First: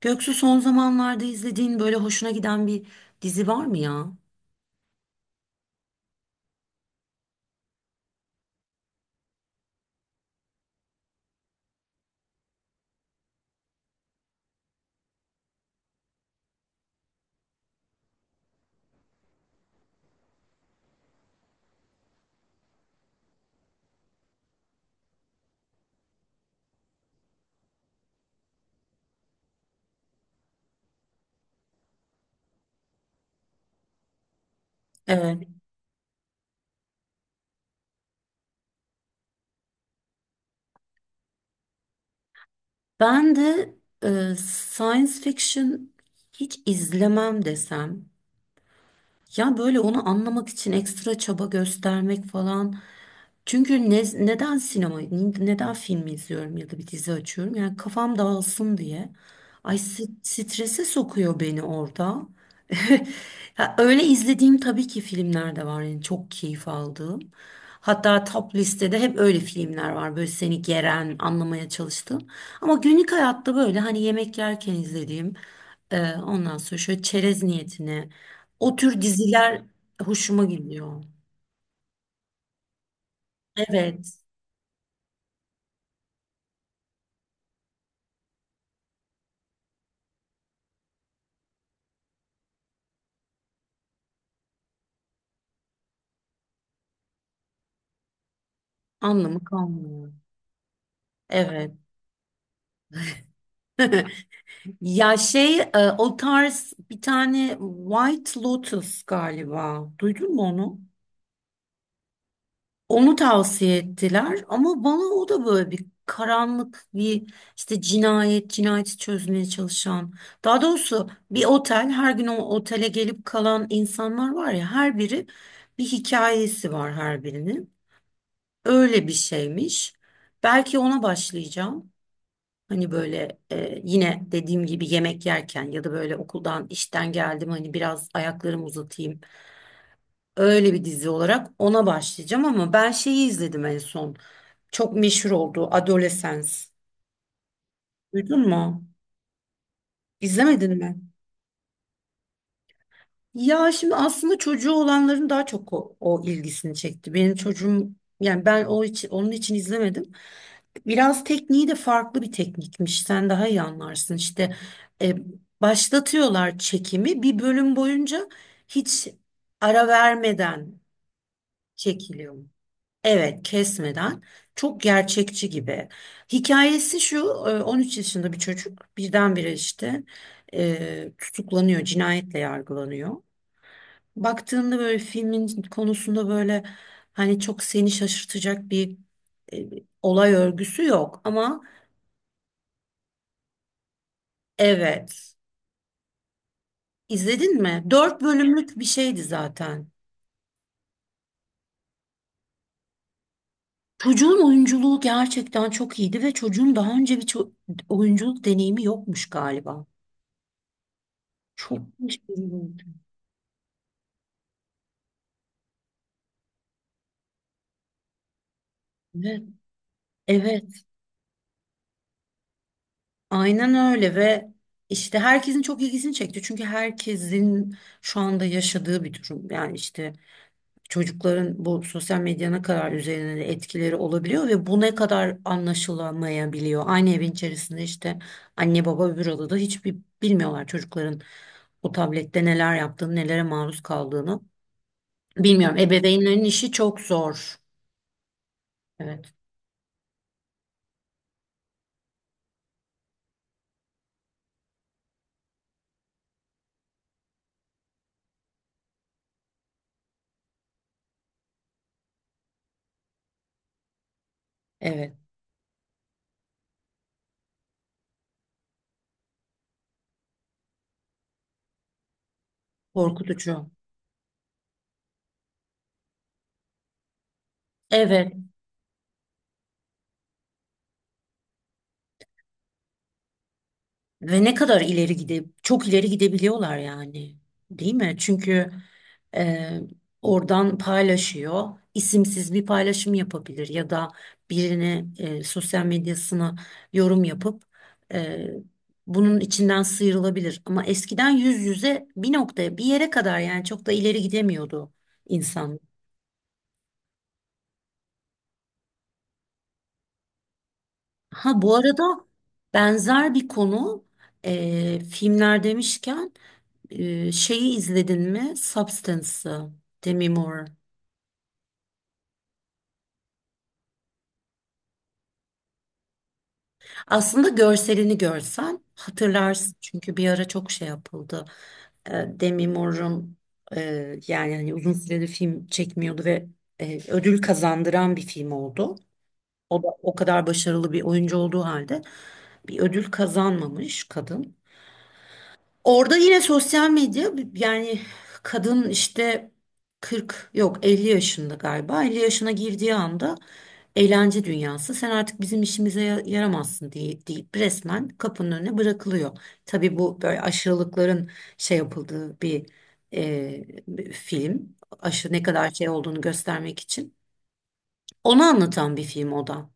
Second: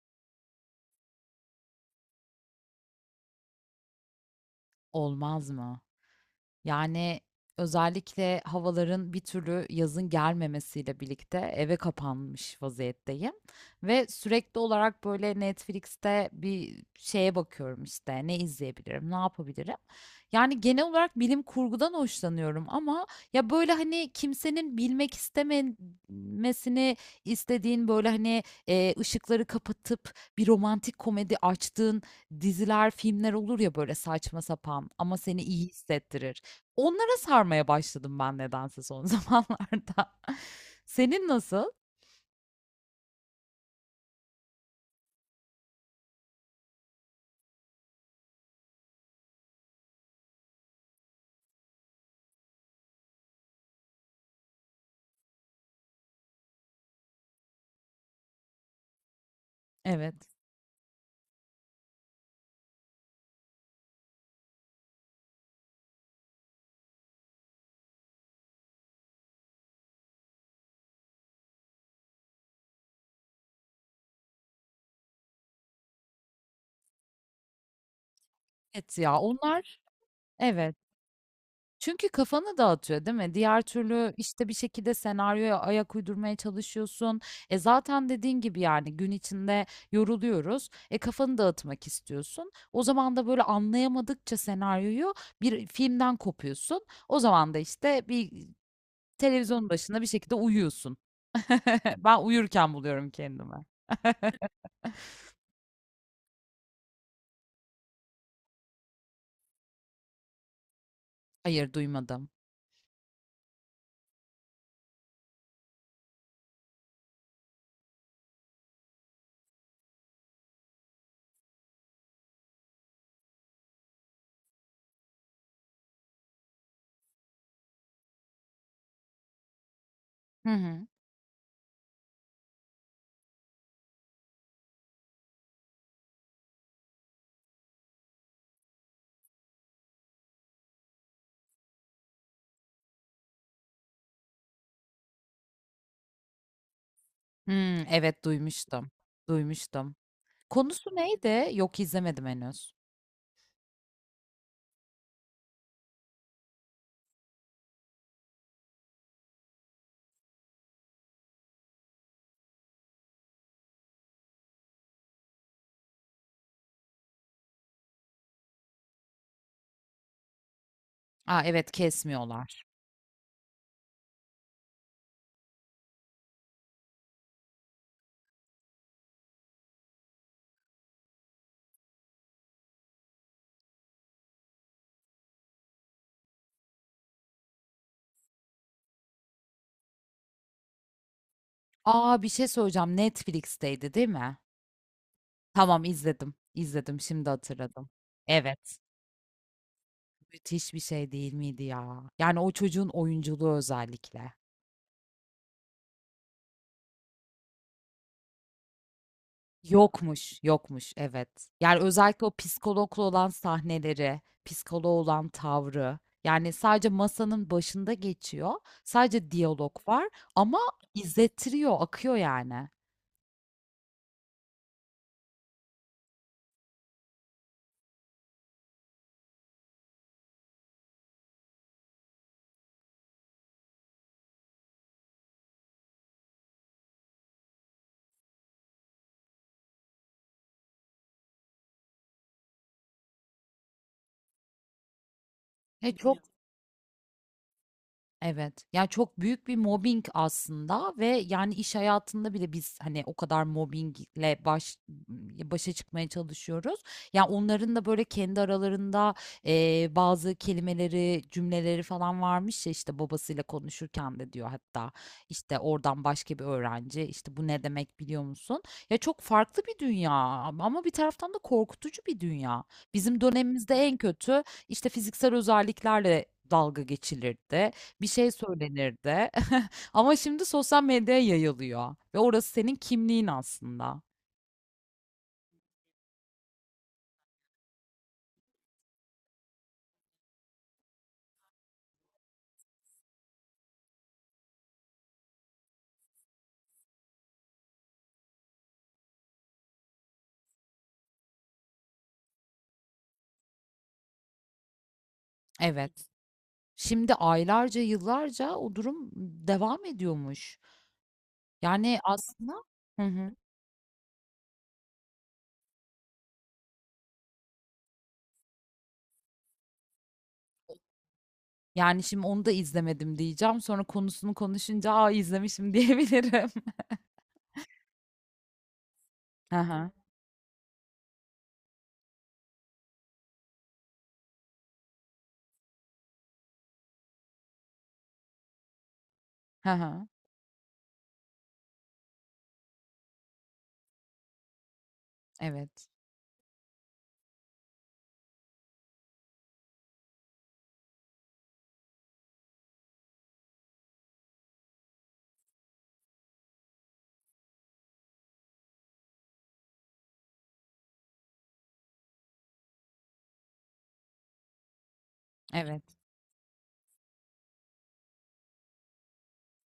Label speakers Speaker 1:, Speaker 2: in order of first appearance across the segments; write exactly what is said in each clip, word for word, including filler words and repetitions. Speaker 1: Göksu, son zamanlarda izlediğin böyle hoşuna giden bir dizi var mı ya?
Speaker 2: Olmaz mı? Yani, özellikle havaların bir türlü yazın gelmemesiyle birlikte eve kapanmış vaziyetteyim ve sürekli olarak, böyle, Netflix'te bir şeye bakıyorum, işte, ne izleyebilirim, ne yapabilirim? Yani, genel olarak bilim kurgudan hoşlanıyorum ama ya, böyle, hani, kimsenin bilmek istememesini istediğin, böyle, hani, eee, ışıkları kapatıp bir romantik komedi açtığın diziler, filmler olur ya, böyle, saçma sapan ama seni
Speaker 1: Evet.
Speaker 2: iyi hissettirir. Onlara sarmaya başladım ben nedense son zamanlarda. Senin nasıl?
Speaker 1: Ben de e, science fiction hiç izlemem desem. Ya böyle onu anlamak için ekstra çaba göstermek falan. Çünkü ne- neden sinema, neden film izliyorum ya da bir dizi açıyorum? Yani kafam dağılsın diye. Ay s-
Speaker 2: Evet.
Speaker 1: strese sokuyor beni orada. Ya öyle izlediğim tabii ki filmler de var. Yani çok keyif aldığım. Hatta top listede hep öyle filmler var. Böyle seni geren, anlamaya çalıştığım. Ama günlük hayatta böyle hani yemek yerken izlediğim, e, ondan sonra şöyle çerez niyetine o
Speaker 2: Evet
Speaker 1: tür
Speaker 2: ya
Speaker 1: diziler
Speaker 2: onlar
Speaker 1: hoşuma
Speaker 2: evet.
Speaker 1: gidiyor.
Speaker 2: Çünkü kafanı dağıtıyor değil mi? Diğer türlü
Speaker 1: Evet,
Speaker 2: işte bir şekilde senaryoya ayak uydurmaya çalışıyorsun. E zaten dediğin gibi yani gün içinde yoruluyoruz. E kafanı dağıtmak istiyorsun. O zaman da böyle anlayamadıkça senaryoyu bir filmden kopuyorsun. O zaman da işte bir
Speaker 1: anlamı
Speaker 2: televizyon başında bir
Speaker 1: kalmıyor.
Speaker 2: şekilde uyuyorsun.
Speaker 1: Evet.
Speaker 2: Ben uyurken buluyorum kendimi.
Speaker 1: Ya şey e, o tarz bir tane White Lotus galiba. Duydun mu onu?
Speaker 2: Hayır, duymadım.
Speaker 1: Onu tavsiye ettiler ama bana o da böyle bir karanlık bir işte cinayet, cinayeti çözmeye çalışan. Daha doğrusu bir otel her gün o otele gelip kalan insanlar var ya her biri bir hikayesi var her birinin. Öyle bir şeymiş.
Speaker 2: Hı
Speaker 1: Belki
Speaker 2: hı.
Speaker 1: ona başlayacağım. Hani böyle e, yine dediğim gibi yemek yerken ya da böyle okuldan işten geldim hani biraz ayaklarımı uzatayım. Öyle bir dizi olarak ona başlayacağım ama ben şeyi izledim en son. Çok meşhur oldu Adolescence.
Speaker 2: Hımm, evet
Speaker 1: Duydun mu?
Speaker 2: duymuştum, duymuştum.
Speaker 1: İzlemedin
Speaker 2: Konusu
Speaker 1: mi?
Speaker 2: neydi? Yok, izlemedim henüz.
Speaker 1: Ya şimdi aslında çocuğu olanların daha çok o, o ilgisini çekti. Benim çocuğum yani ben o için onun için izlemedim. Biraz tekniği de farklı bir teknikmiş. Sen daha iyi anlarsın. İşte e, başlatıyorlar çekimi bir bölüm boyunca hiç ara vermeden
Speaker 2: A, evet,
Speaker 1: çekiliyor.
Speaker 2: kesmiyorlar.
Speaker 1: Evet, kesmeden. Çok gerçekçi gibi. Hikayesi şu, e, on üç yaşında bir çocuk birdenbire işte e, tutuklanıyor, cinayetle yargılanıyor. Baktığında böyle filmin konusunda böyle hani çok seni şaşırtacak bir e, olay örgüsü yok ama
Speaker 2: A, bir şey söyleyeceğim, Netflix'teydi değil mi?
Speaker 1: evet
Speaker 2: Tamam, izledim, izledim, şimdi
Speaker 1: izledin mi?
Speaker 2: hatırladım.
Speaker 1: Dört bölümlük
Speaker 2: Evet,
Speaker 1: bir şeydi zaten.
Speaker 2: müthiş bir şey değil miydi ya? Yani o çocuğun oyunculuğu özellikle.
Speaker 1: Çocuğun oyunculuğu gerçekten çok iyiydi ve çocuğun daha önce bir ço- oyunculuk deneyimi yokmuş galiba.
Speaker 2: Yokmuş, yokmuş evet.
Speaker 1: Çok
Speaker 2: Yani özellikle o
Speaker 1: şaşırdım.
Speaker 2: psikologla olan sahneleri, psikoloğa olan tavrı. Yani sadece masanın başında geçiyor. Sadece
Speaker 1: Evet,
Speaker 2: diyalog var ama
Speaker 1: evet,
Speaker 2: izlettiriyor, akıyor yani.
Speaker 1: aynen öyle ve işte herkesin çok ilgisini çekti. Çünkü herkesin şu anda yaşadığı bir durum. Yani işte çocukların bu sosyal medya ne kadar üzerine de etkileri olabiliyor ve bu ne kadar anlaşılamayabiliyor. Aynı evin içerisinde işte anne baba öbür odada hiçbir bilmiyorlar çocukların o tablette neler yaptığını, nelere maruz kaldığını. Bilmiyorum.
Speaker 2: E, çok
Speaker 1: Ebeveynlerin işi çok zor.
Speaker 2: evet. Ya çok
Speaker 1: Evet.
Speaker 2: büyük bir mobbing aslında ve yani iş hayatında bile biz hani o kadar mobbingle baş başa çıkmaya çalışıyoruz. Ya onların da böyle kendi aralarında eee, bazı kelimeleri, cümleleri falan varmış ya işte babasıyla konuşurken de diyor hatta
Speaker 1: Evet.
Speaker 2: işte oradan başka bir öğrenci işte bu ne demek biliyor musun? Ya çok farklı bir dünya ama bir taraftan da korkutucu bir dünya. Bizim
Speaker 1: Korkutucu.
Speaker 2: dönemimizde en kötü işte fiziksel özelliklerle dalga geçilirdi bir şey
Speaker 1: Evet.
Speaker 2: söylenirdi. Ama şimdi sosyal medyaya yayılıyor ve orası senin kimliğin aslında.
Speaker 1: Ve ne kadar ileri gide, çok ileri gidebiliyorlar yani, değil mi? Çünkü e, oradan paylaşıyor, isimsiz bir paylaşım yapabilir ya da birine e, sosyal medyasına yorum yapıp e, bunun içinden sıyrılabilir. Ama eskiden yüz yüze bir noktaya, bir yere kadar yani çok da ileri gidemiyordu insan.
Speaker 2: Evet. Şimdi aylarca, yıllarca o durum devam ediyormuş.
Speaker 1: Ha bu
Speaker 2: Yani
Speaker 1: arada
Speaker 2: aslında hı hı.
Speaker 1: benzer bir konu e, filmler demişken. Ee, şeyi izledin mi? Substance'ı. Demi Moore.
Speaker 2: Yani şimdi onu da izlemedim diyeceğim. Sonra konusunu konuşunca aa izlemişim diyebilirim.
Speaker 1: Aslında görselini görsen
Speaker 2: Hı
Speaker 1: hatırlarsın.
Speaker 2: hı.
Speaker 1: Çünkü bir ara çok şey yapıldı. Ee, Demi Moore'un e, yani hani uzun süredir film çekmiyordu ve e, ödül kazandıran bir film oldu.
Speaker 2: Hı
Speaker 1: O da
Speaker 2: hı.
Speaker 1: o kadar başarılı bir oyuncu olduğu halde bir ödül kazanmamış kadın.
Speaker 2: Evet.
Speaker 1: Orada yine sosyal medya yani kadın işte kırk yok elli yaşında galiba elli yaşına girdiği anda eğlence dünyası sen artık bizim işimize ya- yaramazsın diye deyip resmen kapının önüne bırakılıyor. Tabii bu böyle aşırılıkların şey yapıldığı bir e, bir film aşırı ne kadar
Speaker 2: Evet.
Speaker 1: şey olduğunu göstermek için onu anlatan bir film o da.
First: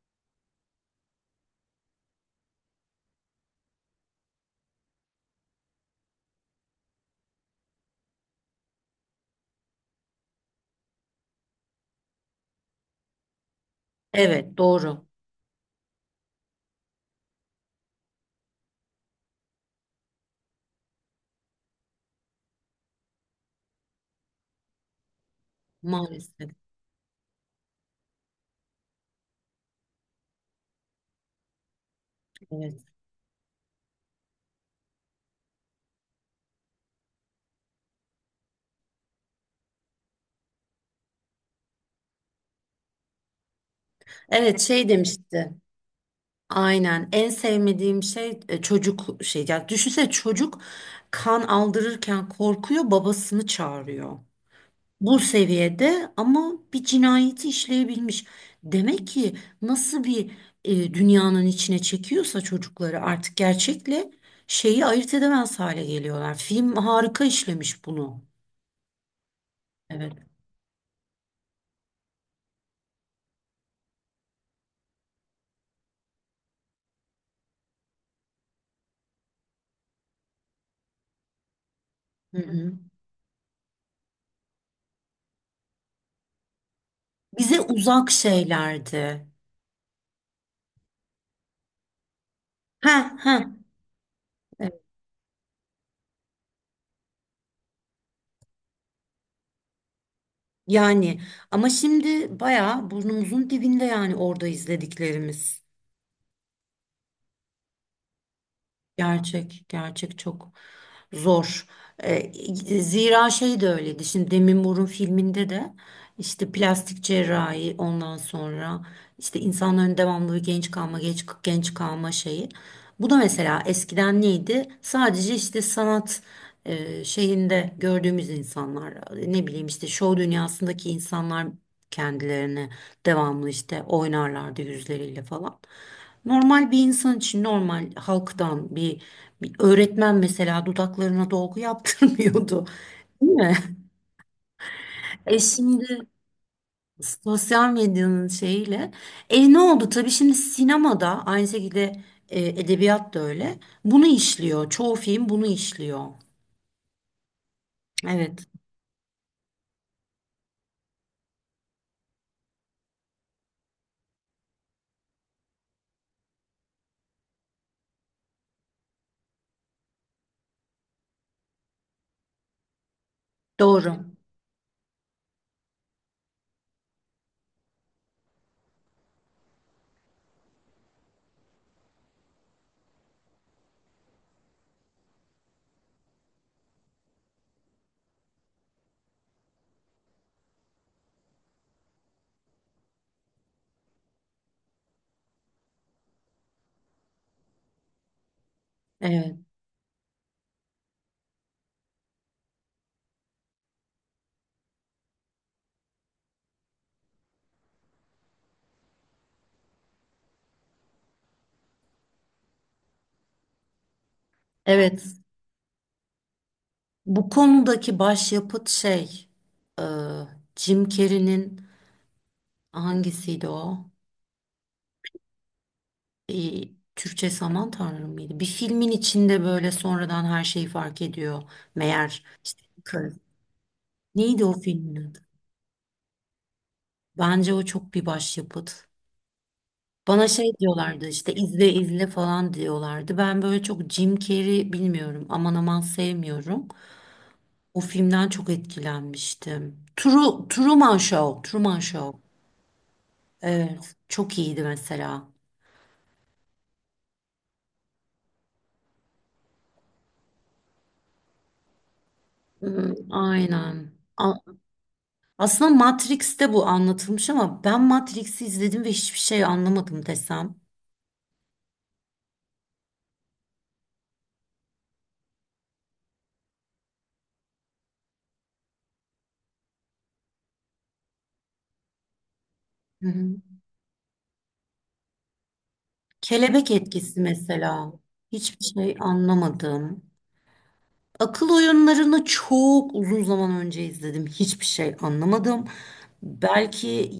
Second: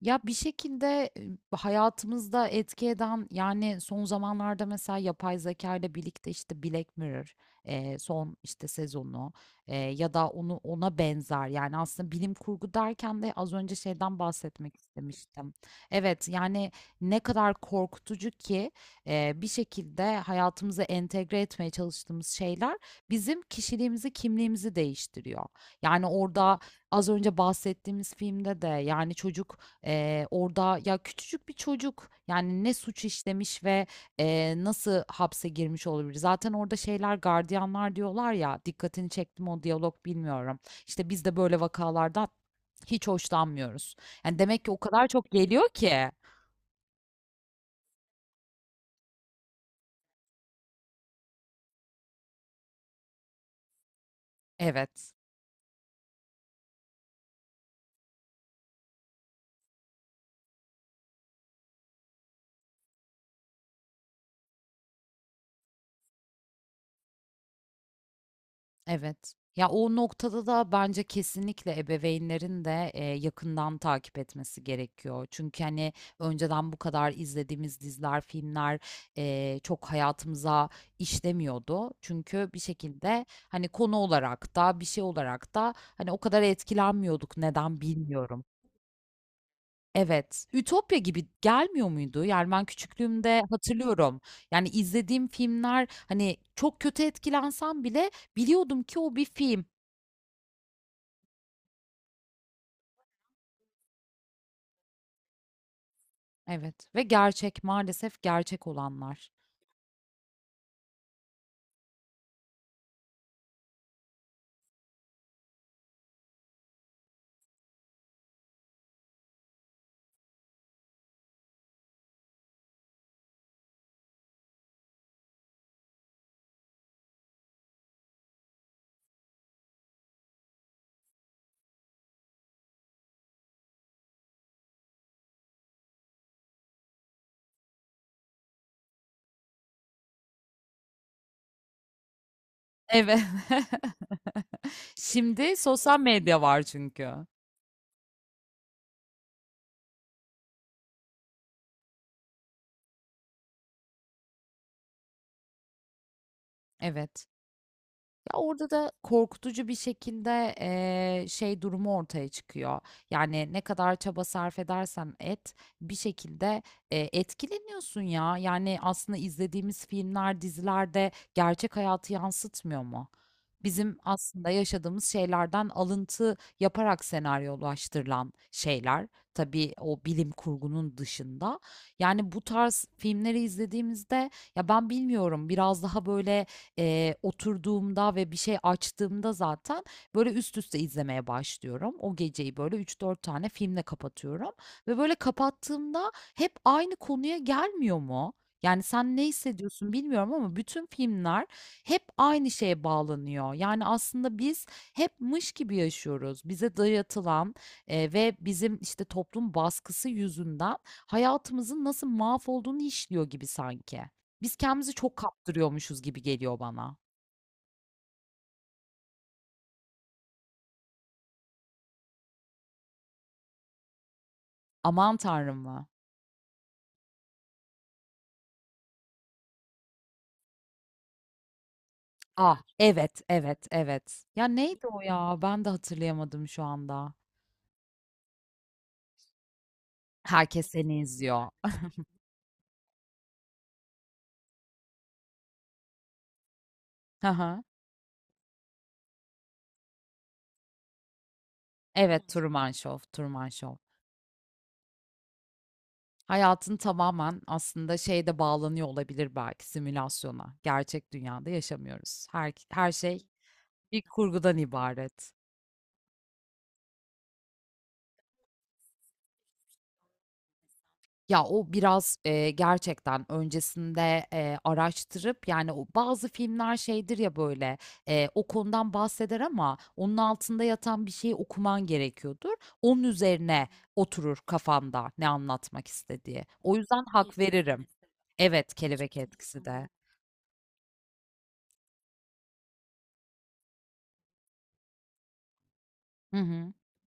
Speaker 2: Ya bir şekilde e, hayatımızda etki eden yani son zamanlarda mesela yapay zeka ile birlikte işte Black Mirror e, son işte sezonu e, ya da onu ona benzer yani aslında bilim kurgu derken de az önce şeyden
Speaker 1: Evet
Speaker 2: bahsetmek
Speaker 1: doğru
Speaker 2: istemiştim. Evet yani ne kadar korkutucu ki e, bir şekilde hayatımıza entegre etmeye çalıştığımız şeyler bizim kişiliğimizi, kimliğimizi değiştiriyor. Yani
Speaker 1: maalesef
Speaker 2: orada az önce bahsettiğimiz filmde de yani çocuk Eee, orada ya küçücük bir çocuk, yani, ne
Speaker 1: evet.
Speaker 2: suç işlemiş ve, eee, nasıl hapse girmiş olabilir? Zaten orada şeyler, gardiyanlar diyorlar ya, dikkatini çekti mi o diyalog bilmiyorum. İşte, "Biz de böyle vakalardan hiç hoşlanmıyoruz." Yani,
Speaker 1: Evet
Speaker 2: demek ki o
Speaker 1: şey
Speaker 2: kadar çok
Speaker 1: demişti.
Speaker 2: geliyor ki.
Speaker 1: Aynen. En sevmediğim şey e, çocuk şey. Yani düşünsene çocuk kan aldırırken korkuyor, babasını çağırıyor.
Speaker 2: Evet.
Speaker 1: Bu seviyede ama bir cinayeti işleyebilmiş. Demek ki nasıl bir e, dünyanın içine çekiyorsa çocukları artık gerçekle şeyi ayırt edemez hale geliyorlar. Film harika işlemiş bunu.
Speaker 2: Evet. Ya o
Speaker 1: Evet.
Speaker 2: noktada da bence kesinlikle ebeveynlerin de e, yakından takip etmesi gerekiyor. Çünkü hani önceden bu kadar izlediğimiz diziler, filmler e, çok hayatımıza işlemiyordu.
Speaker 1: Hı
Speaker 2: Çünkü bir
Speaker 1: hı.
Speaker 2: şekilde hani konu olarak da bir şey olarak da hani o kadar etkilenmiyorduk
Speaker 1: Bize
Speaker 2: neden
Speaker 1: uzak
Speaker 2: bilmiyorum.
Speaker 1: şeylerdi.
Speaker 2: Evet. Ütopya gibi gelmiyor muydu? Yani ben
Speaker 1: Ha ha.
Speaker 2: küçüklüğümde hatırlıyorum. Yani izlediğim filmler hani çok kötü etkilensem bile biliyordum ki o bir film.
Speaker 1: Yani ama şimdi bayağı burnumuzun dibinde yani orada izlediklerimiz.
Speaker 2: Evet ve gerçek, maalesef gerçek olanlar.
Speaker 1: Gerçek, gerçek çok zor. Ee, Zira şey de öyleydi. Şimdi Demi Moore'un filminde de işte plastik cerrahi ondan sonra işte insanların devamlı bir genç kalma, genç, genç kalma şeyi. Bu da mesela eskiden neydi? Sadece işte sanat e, şeyinde gördüğümüz insanlar, ne bileyim işte şov dünyasındaki insanlar kendilerini devamlı işte oynarlardı yüzleriyle falan. Normal bir insan için normal halktan bir, bir öğretmen mesela dudaklarına dolgu yaptırmıyordu.
Speaker 2: Evet.
Speaker 1: Değil mi? E
Speaker 2: Şimdi sosyal
Speaker 1: şimdi
Speaker 2: medya var çünkü.
Speaker 1: sosyal medyanın şeyiyle. E ne oldu? Tabii şimdi sinemada aynı şekilde e, edebiyat da öyle. Bunu işliyor. Çoğu film bunu işliyor.
Speaker 2: Evet. Ya
Speaker 1: Evet.
Speaker 2: orada da korkutucu bir şekilde eee, şey durumu ortaya çıkıyor. Yani ne kadar çaba sarf edersen et bir şekilde eee, etkileniyorsun ya. Yani aslında izlediğimiz filmler, dizilerde gerçek hayatı yansıtmıyor mu?
Speaker 1: Doğru.
Speaker 2: Bizim aslında yaşadığımız şeylerden alıntı yaparak senaryolaştırılan şeyler. Tabii o bilim kurgunun dışında. Yani bu tarz filmleri izlediğimizde ya ben bilmiyorum biraz daha böyle eee, oturduğumda ve bir şey açtığımda zaten böyle üst üste izlemeye başlıyorum. O geceyi böyle üç dört tane filmle kapatıyorum ve böyle kapattığımda hep aynı konuya gelmiyor mu? Yani sen ne
Speaker 1: Evet.
Speaker 2: hissediyorsun bilmiyorum ama bütün filmler hep aynı şeye bağlanıyor. Yani aslında biz hep mış gibi yaşıyoruz. Bize dayatılan e, ve bizim işte toplum baskısı yüzünden hayatımızın nasıl mahvolduğunu işliyor gibi sanki. Biz kendimizi
Speaker 1: Evet.
Speaker 2: çok kaptırıyormuşuz gibi geliyor bana.
Speaker 1: Bu konudaki başyapıt şey e, Jim Carrey'nin hangisiydi o?
Speaker 2: Aman Tanrım mı?
Speaker 1: e, Türkçe Saman Tanrım mıydı? Bir filmin içinde böyle sonradan her şeyi fark ediyor. Meğer
Speaker 2: Ah,
Speaker 1: işte karı.
Speaker 2: evet, evet, evet.
Speaker 1: Neydi
Speaker 2: Ya
Speaker 1: o
Speaker 2: neydi
Speaker 1: filmin
Speaker 2: o
Speaker 1: adı?
Speaker 2: ya? Ben de hatırlayamadım şu anda.
Speaker 1: Bence o çok bir başyapıt. Bana şey
Speaker 2: Herkes seni
Speaker 1: diyorlardı işte
Speaker 2: izliyor.
Speaker 1: izle izle falan diyorlardı. Ben böyle çok Jim Carrey bilmiyorum aman aman sevmiyorum.
Speaker 2: Hı hı.
Speaker 1: O filmden çok etkilenmiştim. True, Truman Show, Truman Show.
Speaker 2: Evet, Truman Show, Truman Show.
Speaker 1: Evet, çok iyiydi mesela.
Speaker 2: Hayatın tamamen aslında şeyde bağlanıyor olabilir belki simülasyona. Gerçek dünyada yaşamıyoruz. Her,
Speaker 1: Hmm,
Speaker 2: her şey
Speaker 1: aynen.
Speaker 2: bir kurgudan ibaret.
Speaker 1: Aslında Matrix'te bu anlatılmış ama ben Matrix'i izledim ve hiçbir şey anlamadım desem.
Speaker 2: Ya, o biraz, eee, gerçekten öncesinde, eee, araştırıp, yani, o bazı filmler şeydir ya, böyle, eee, o konudan bahseder ama onun altında yatan bir şeyi okuman gerekiyordur. Onun
Speaker 1: Hı hı.
Speaker 2: üzerine oturur kafanda ne anlatmak istediği.
Speaker 1: Kelebek
Speaker 2: O yüzden
Speaker 1: etkisi
Speaker 2: hak veririm.
Speaker 1: mesela. Hiçbir
Speaker 2: Evet,
Speaker 1: şey
Speaker 2: Kelebek Etkisi de.
Speaker 1: anlamadım. Akıl oyunlarını çok uzun zaman önce izledim. Hiçbir şey anlamadım.
Speaker 2: Hı hı.
Speaker 1: Belki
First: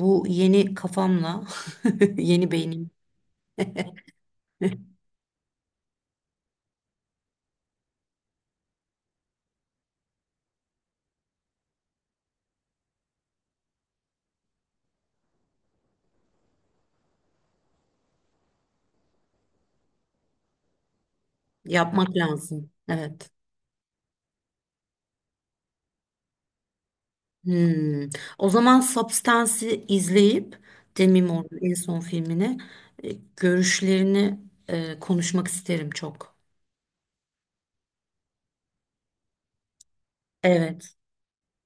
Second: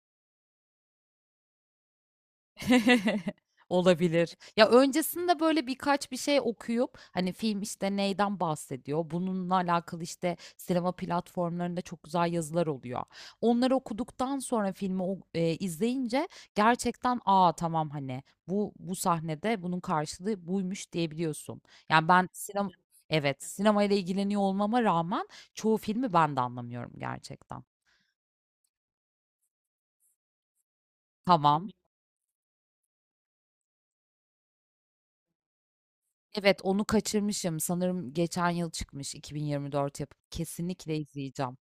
Speaker 1: bu yeni kafamla, yeni beynim
Speaker 2: Olabilir. Ya, öncesinde, böyle, birkaç bir şey okuyup, hani, film, işte, neyden bahsediyor, bununla alakalı, işte, sinema platformlarında çok güzel yazılar oluyor. Onları okuduktan sonra filmi o eee, izleyince gerçekten, "A, tamam, hani, bu bu sahnede bunun karşılığı buymuş." diyebiliyorsun. Yani,
Speaker 1: yapmak
Speaker 2: ben
Speaker 1: lazım.
Speaker 2: sinem
Speaker 1: Evet.
Speaker 2: evet, sinemayla ilgileniyor olmama rağmen çoğu filmi ben de anlamıyorum gerçekten.
Speaker 1: Hmm. O zaman Substance'i izleyip Demi Hı. Moore'un
Speaker 2: Tamam.
Speaker 1: en son filmini e, görüşlerini e, konuşmak isterim çok.
Speaker 2: Evet, onu kaçırmışım. Sanırım geçen yıl çıkmış iki bin yirmi dört yapımı.
Speaker 1: Evet,
Speaker 2: Kesinlikle izleyeceğim.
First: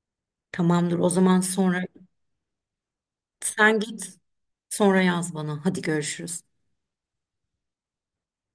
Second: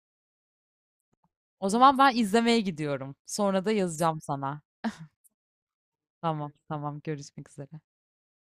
Speaker 1: tamamdır. O zaman
Speaker 2: O
Speaker 1: sonra
Speaker 2: zaman ben izlemeye gidiyorum. Sonra da
Speaker 1: sen git
Speaker 2: yazacağım sana.
Speaker 1: sonra yaz bana. Hadi görüşürüz.
Speaker 2: Tamam, tamam. Görüşmek üzere.